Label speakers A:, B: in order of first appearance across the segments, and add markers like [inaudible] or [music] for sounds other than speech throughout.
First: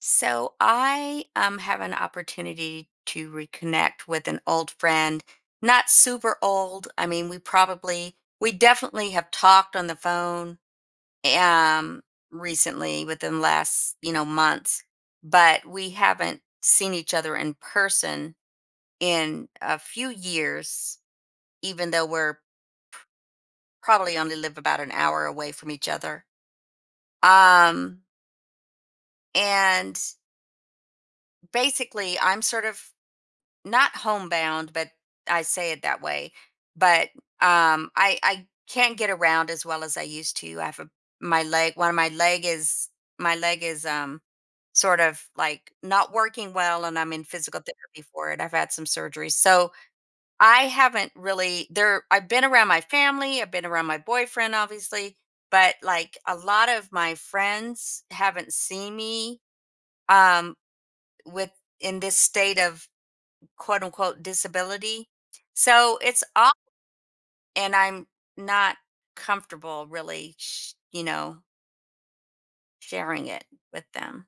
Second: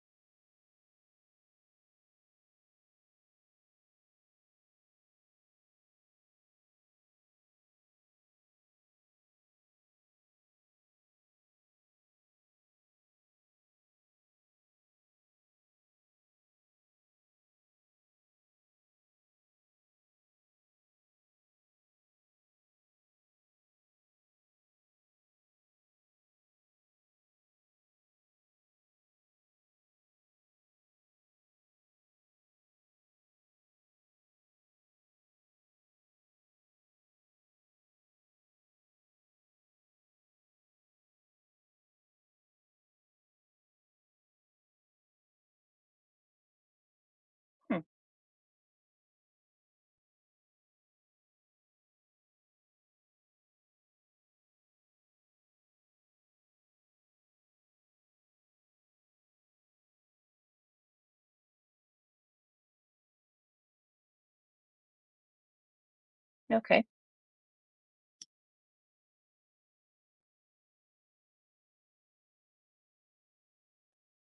A: So I have an opportunity to reconnect with an old friend. Not super old. I mean, we definitely have talked on the phone um, recently within the last months, but we haven't seen each other in person in a few years, even though we're probably only live about an hour away from each other. Um, and basically, I'm sort of not homebound, but I say it that way. But I can't get around as well as I used to. My leg. One of my leg is My leg is sort of like not working well, and I'm in physical
B: Hmm,
A: therapy for it. I've had some surgeries, so I haven't really there. I've been around my family. I've been around my boyfriend, obviously, but like a lot of my friends haven't seen me um with in this state of quote unquote disability. So it's all,
B: okay.
A: and I'm not comfortable really, sharing it with them.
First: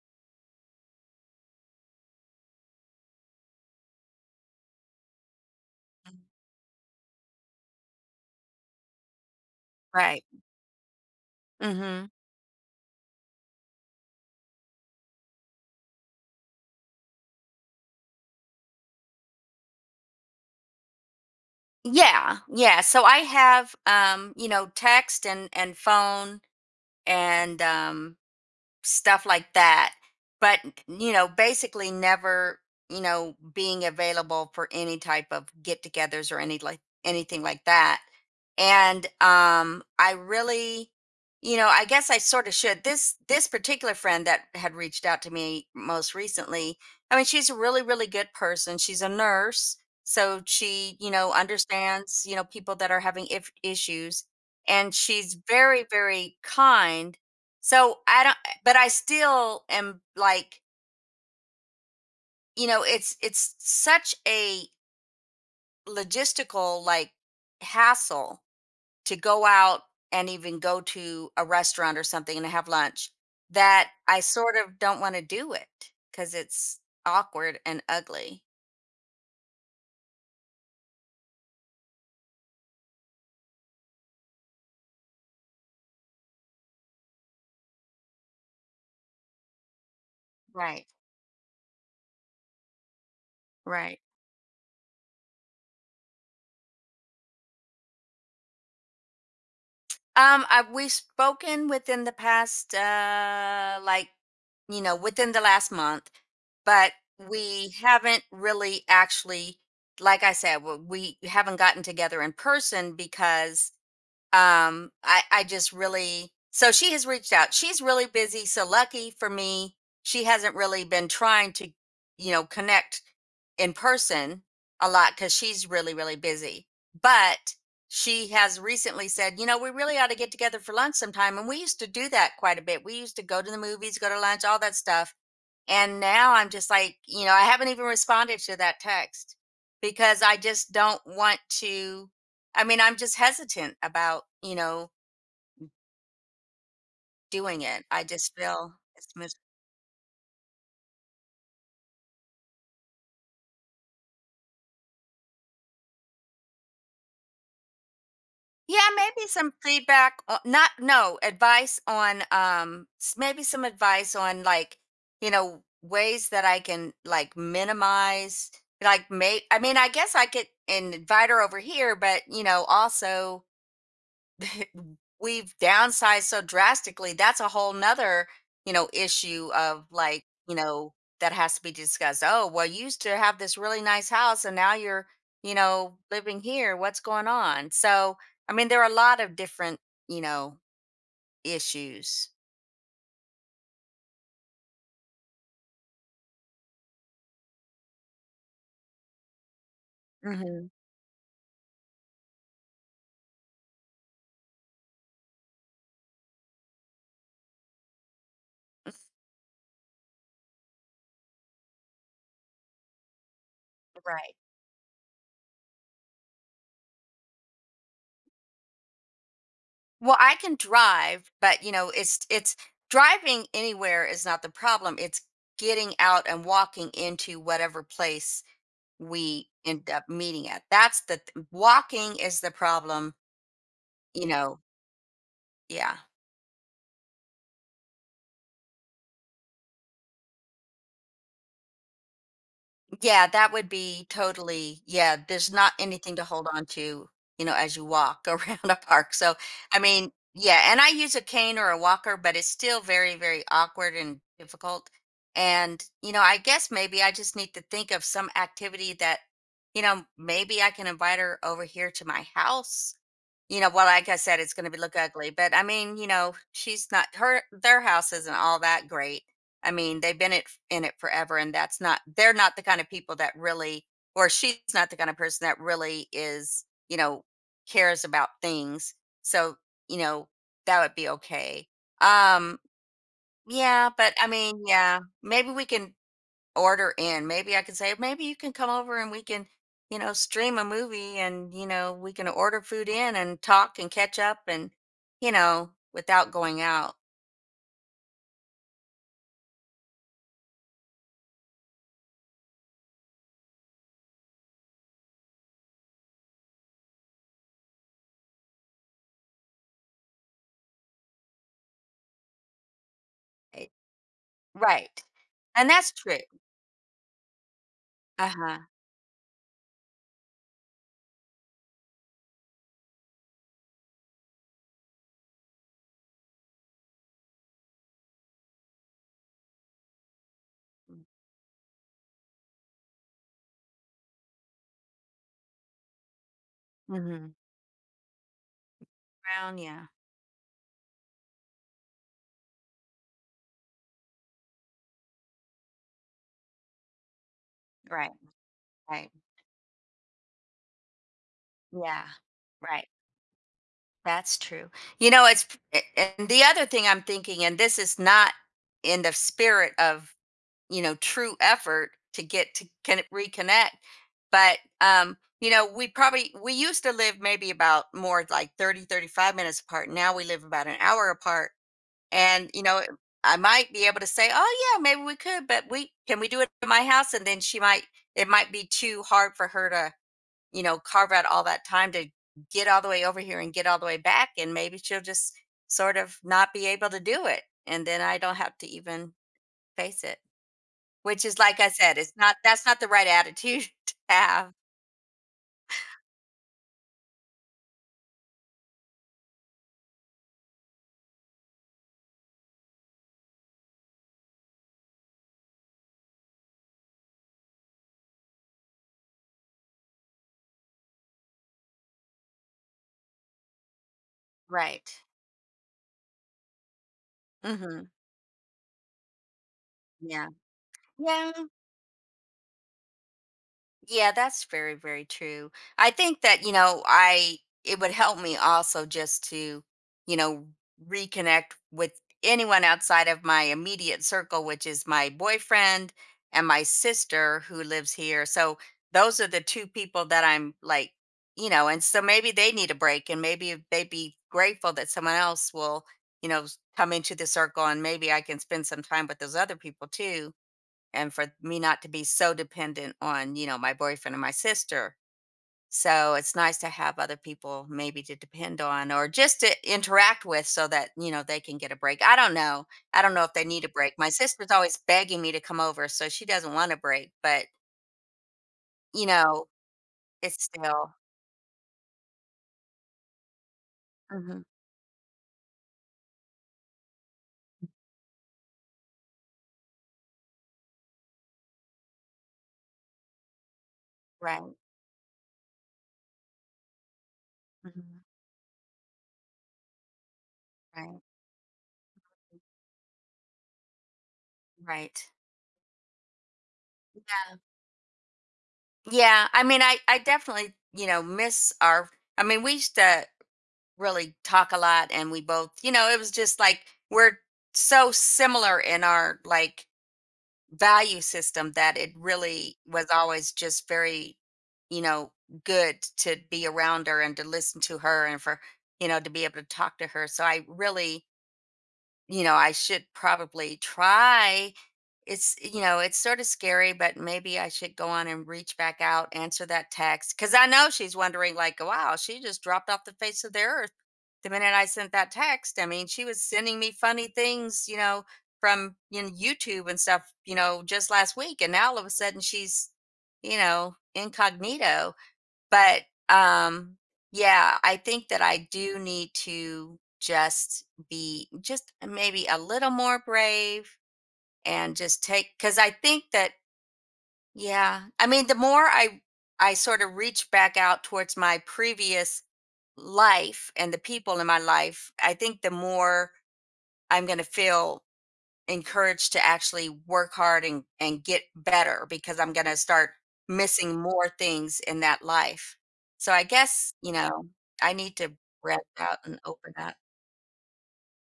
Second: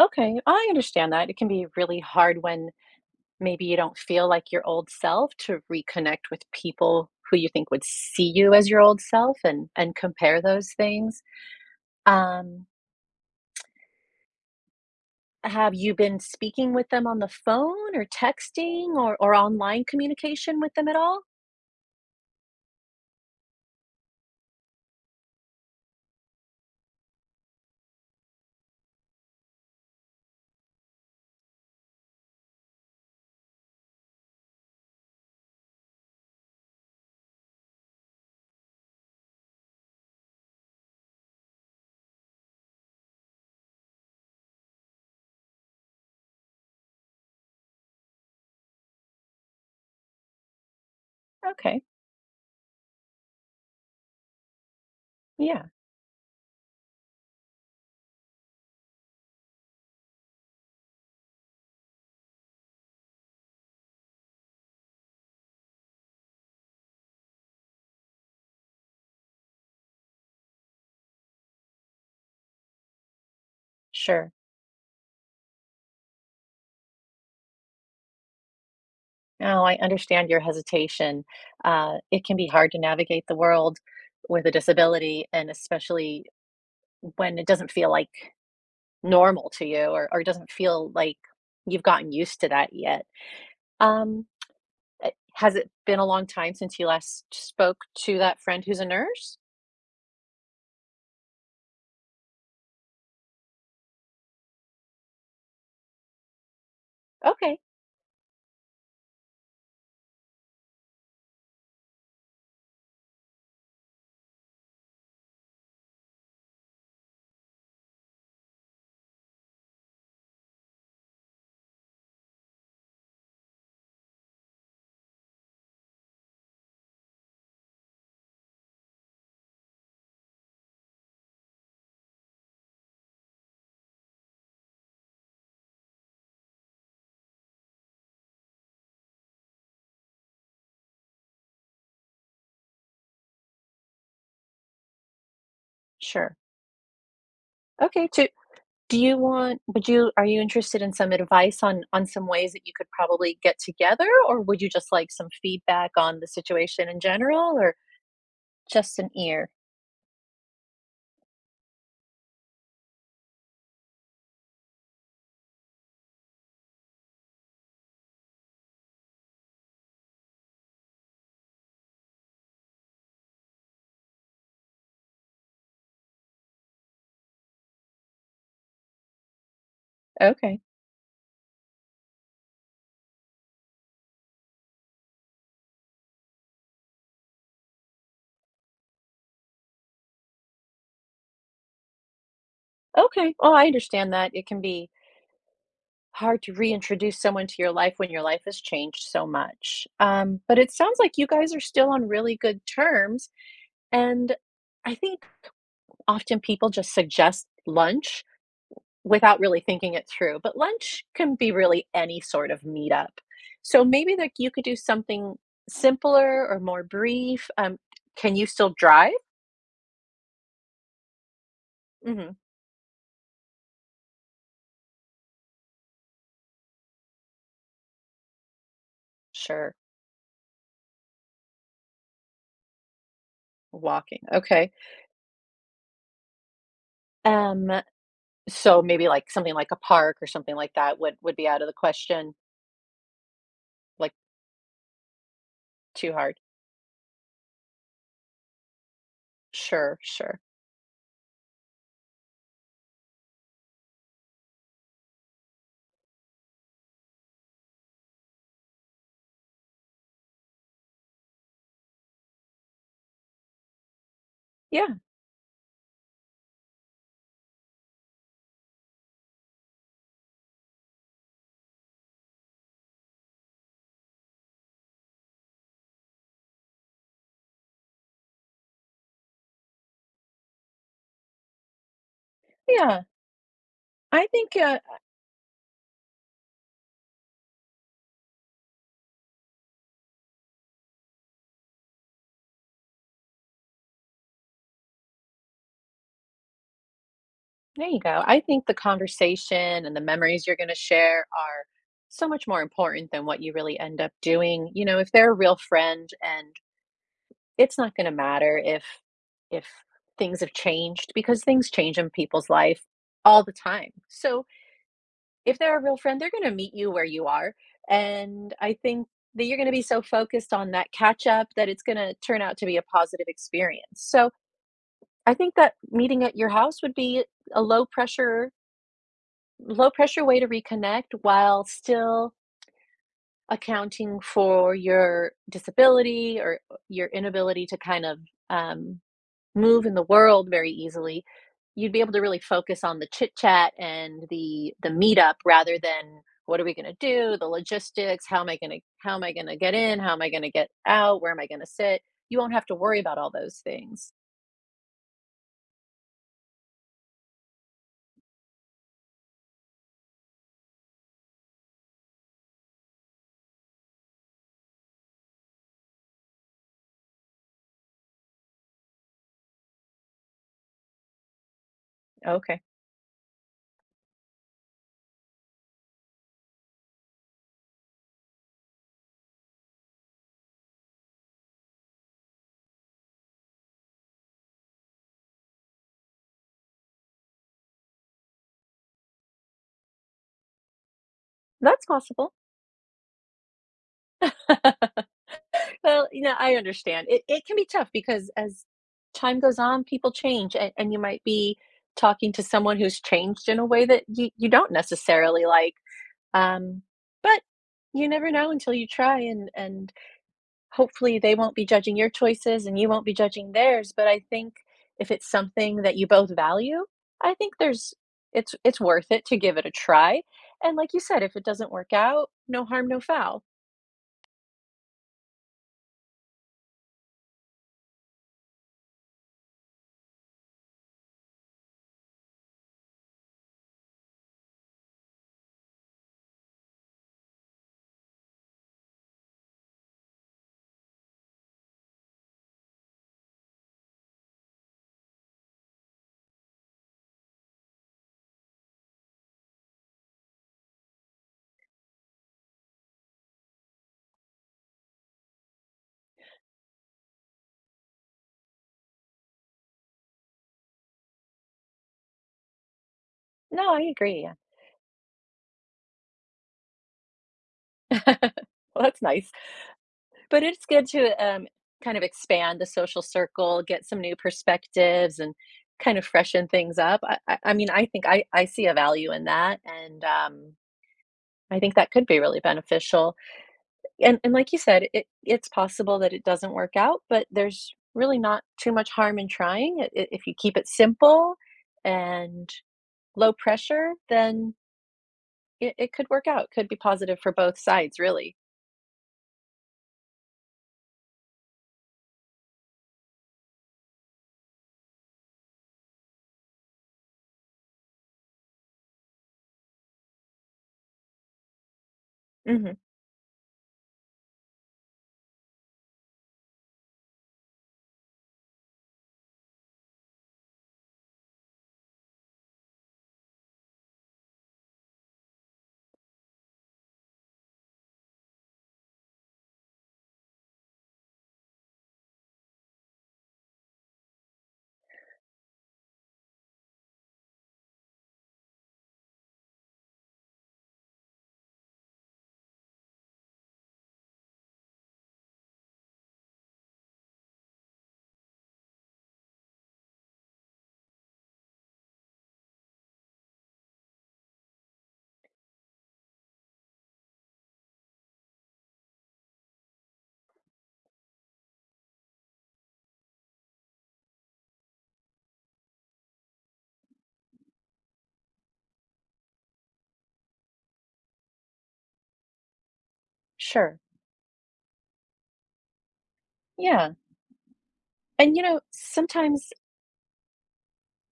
B: Okay, I understand that. It can be really hard when maybe you don't feel like your old self to reconnect with people who you think would see you as your old self and
A: Right.
B: compare those things.
A: Hmm.
B: Um, have you been speaking with them on the phone or texting or online communication with them at all?
A: Yeah. Yeah. So I have, text and phone and, stuff like that. But, basically never, being available for any type of get togethers or any like anything like that. And I really, I guess I sort of should. This particular friend that had reached out to me most recently, I mean, she's a really, really good person. She's a nurse. So she,
B: Okay.
A: understands, people that are having if issues. And she's
B: Yeah,
A: very, very kind. So I don't, but I still am like, it's such a logistical like hassle to go out and even go to a restaurant or something and have lunch that I
B: sure.
A: sort of don't want to do it because it's awkward and ugly.
B: No, I understand your hesitation. It can be hard to navigate the world with a disability, and especially when it doesn't feel like normal to you, or doesn't
A: Right,
B: feel like you've gotten used to that yet.
A: right.
B: Um, has it been a long time since you last spoke to that friend who's a nurse?
A: We've spoken within the past, like, within the last month, but
B: Okay,
A: we haven't really actually, like I said, we haven't gotten together in person because I just really. So she has reached out. She's really busy, so lucky for me she hasn't really been trying to connect in person a lot because she's really really busy. But she has recently said, we really ought to get together for lunch sometime. And we used to do that quite a bit. We used to go to the movies, go to lunch, all that stuff. And now I'm just like, I haven't even responded to that text because I just don't want to. I mean, I'm just hesitant about,
B: sure.
A: doing it. I
B: Okay, to
A: just feel
B: do
A: it's
B: you
A: mis-
B: want would you are you interested in some advice on some ways that you could probably get together, or would you just like some feedback on the situation in general, or
A: yeah,
B: just an
A: maybe
B: ear?
A: some feedback, not no advice on maybe some advice on like, ways that I can like minimize like make. I mean, I guess I could invite her over here, but also [laughs] we've downsized so drastically. That's a whole nother issue of like
B: Okay.
A: that has to be discussed. Oh well, you used to have this really nice house and now you're living here. What's going on? So I mean there are a lot of different you know issues.
B: Okay. Oh, I understand that. It can be hard to reintroduce someone to your life when your life has changed so much. But
A: Hmm.
B: it sounds like you guys are still on really good terms. And I think often people just suggest lunch without really thinking it through. But lunch can be really any sort of meetup. So maybe like
A: Right.
B: you could do something simpler or more brief. Can you still drive?
A: Well, I can drive, but it's
B: Hmm.
A: it's driving anywhere is not the problem. It's getting out and walking into whatever place we
B: Sure.
A: end up meeting at. That's the walking is the problem,
B: Walking.
A: you know.
B: Okay.
A: Yeah.
B: Um, so maybe like something like a park or something like that would be out of the question,
A: Yeah, that would be
B: like
A: totally yeah, there's not
B: too
A: anything to
B: hard.
A: hold on to, as you walk [laughs] around a park. So, I
B: Sure,
A: mean,
B: sure.
A: yeah, and I use a cane or a walker, but it's still very very awkward and difficult. And, I guess maybe I just need to think of some activity that maybe I can invite her over here to my house. Well, like I said, it's gonna be
B: Yeah,
A: look ugly, but I mean, she's not her their house isn't all that great. I mean, they've been it in it forever, and that's not they're not the kind of people that really, or she's not the kind of person that really is, cares about things. So, you know, that would be okay. Um,
B: yeah.
A: yeah, but I
B: I think,
A: mean,
B: uh
A: yeah, maybe we can order in. Maybe I can say, maybe you can come over and we can, stream a movie and, we can order food in and talk and catch up and, without going out.
B: there you go. I think the conversation and the memories you're gonna share are so much more important than what you really end up doing. You know, if they're a real friend, and it's not gonna matter if if things have changed, because things change in people's life all the
A: Eh,
B: time. So,
A: right.
B: if
A: And
B: they're a
A: that's
B: real
A: true.
B: friend, they're gonna meet you where you are,
A: Uh
B: and
A: huh.
B: I think that you're gonna be so focused on that catch up that it's gonna turn out to be a positive experience. So, I think that meeting at your house would be a low pressure, low pressure way to reconnect while still accounting for your disability, or your
A: Mm-hmm.
B: inability to kind of, um,
A: Brown.
B: move
A: Yeah.
B: in the world very easily. You'd be able to really focus on the chit chat and the meetup, rather than, "What are we gonna do? The
A: Right.
B: logistics, how am I gonna
A: Right.
B: how am I gonna get in? How am I gonna get out? Where am I gonna sit?"
A: Yeah.
B: You won't have to
A: Right.
B: worry about all those things.
A: That's true. It's, a- and the other thing I'm thinking, and this is not in the spirit of true effort to get to can reconnect. But we used to live maybe about more like 30, 35 minutes apart. Now we live about an hour apart. And
B: Okay.
A: I might be able to say, "Oh yeah, maybe we could, but we can we do it at my house?" And then she might it might be too hard for her to, carve out all that time to get all the way over here and get all the way back, and maybe she'll just sort of not be able to do it. And then I don't have to even face it. Which is like I
B: That's
A: said, it's
B: possible.
A: not that's not the right attitude [laughs] to have.
B: [laughs] Well, you know, I understand. It can be tough because as time goes on, people change, and you might be talking to someone who's changed in a way that you don't necessarily like. Um, but you never know until you try, and hopefully they won't be judging your choices, and you won't be judging theirs. But I think
A: Right.
B: if it's something that you both value, I think
A: Mhm.
B: there's it's worth it to give it a try.
A: Yeah.
B: And like you said,
A: Yeah.
B: if it doesn't work out, no harm, no foul.
A: Yeah, that's very, very true. I think that, I it would help me also just to, you know, reconnect with anyone outside of my immediate circle, which is my boyfriend and my sister who lives here. So those are the two people that I'm like, and so maybe they need a break and maybe they'd be grateful that someone else will, come into the circle, and maybe I can spend some time with those other people too, and for me not to be so dependent on, my boyfriend and my sister. So it's nice to have other people maybe to depend on or just to interact with so that, they can get a break. I don't know. I don't know if they need a
B: No, I
A: break. My
B: agree.
A: sister's always begging me to come over, so she doesn't want a break, but
B: [laughs] Well, that's
A: you
B: nice.
A: know,
B: But
A: it's
B: it's good
A: still.
B: to kind of expand the social circle, get some new
A: Mhm.
B: perspectives, and kind of freshen things up. I mean, I think I see a value in that, and I think that could be really beneficial. And
A: Right.
B: like you said, it it's possible that it doesn't work out, but there's
A: Mhm.
B: really not too much harm in trying. If you keep it
A: Right.
B: simple and low pressure, then
A: Right.
B: it could work out. Could be positive for
A: Yeah.
B: both sides, really.
A: Yeah. I mean, I definitely, miss our, I mean, we used to really talk a lot, and we both it was just like we're so similar in our like value system that it really
B: Hmm.
A: was always just very you know good to be around her and to listen to her and for to be able to talk to her. So I really, I should probably try. It's sort of scary, but maybe I should go on and reach back out, answer that text. Cause I know she's wondering, like, wow, she just dropped off the face of the earth the minute I sent that text. I mean, she was sending me funny things, from YouTube and stuff, just last week. And now all of a sudden she's, incognito. But, um, yeah, I think that I do need to just be just maybe a little more brave and just take because I think that, yeah, I mean, the more I sort of reach back out towards my previous life and the people in my life, I think the more I'm going to feel encouraged to actually work hard and get better because I'm going to start missing
B: Sure.
A: more things in that life. So I guess,
B: Yeah.
A: I need to
B: And you
A: breath
B: know,
A: out and open up.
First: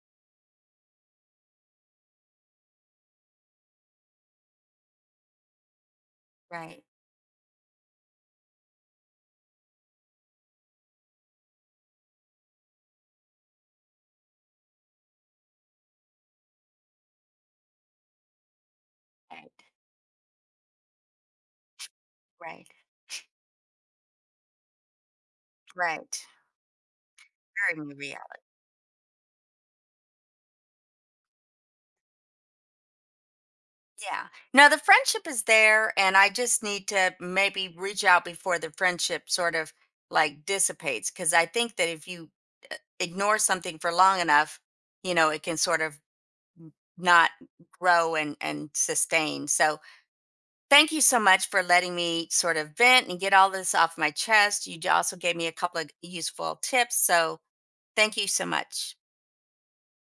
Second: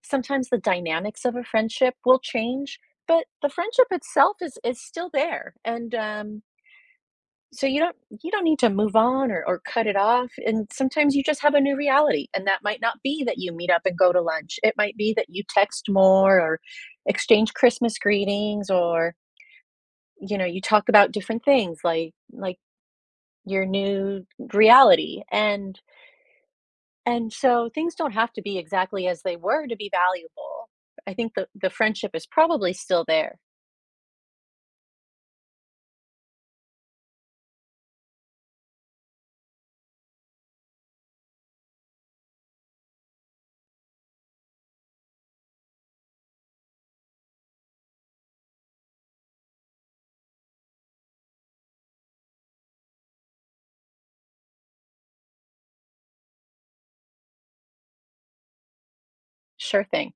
B: sometimes the dynamics of a friendship will change, but the friendship itself is still there, and,
A: Right.
B: so you don't need to move on or cut it off, and sometimes you just have a new reality, and that might not be that you meet up and go to lunch. It might be that you text more, or exchange Christmas greetings, or,
A: Right.
B: you know, you talk about different things, like
A: Right.
B: your new reality.
A: Right.
B: And so
A: Very
B: things
A: real.
B: don't have
A: Yeah.
B: to be exactly as they were to be valuable. I think the, friendship is probably still there.
A: Yeah. Now the friendship is there, and I just need to maybe reach out before the friendship sort of like dissipates cuz I think that if you ignore something for long enough, it can sort of not grow and sustain. So thank you so much for letting me sort of vent and get all this off my chest. You also gave me a couple of useful tips. So thank you so much.
B: Sure thing.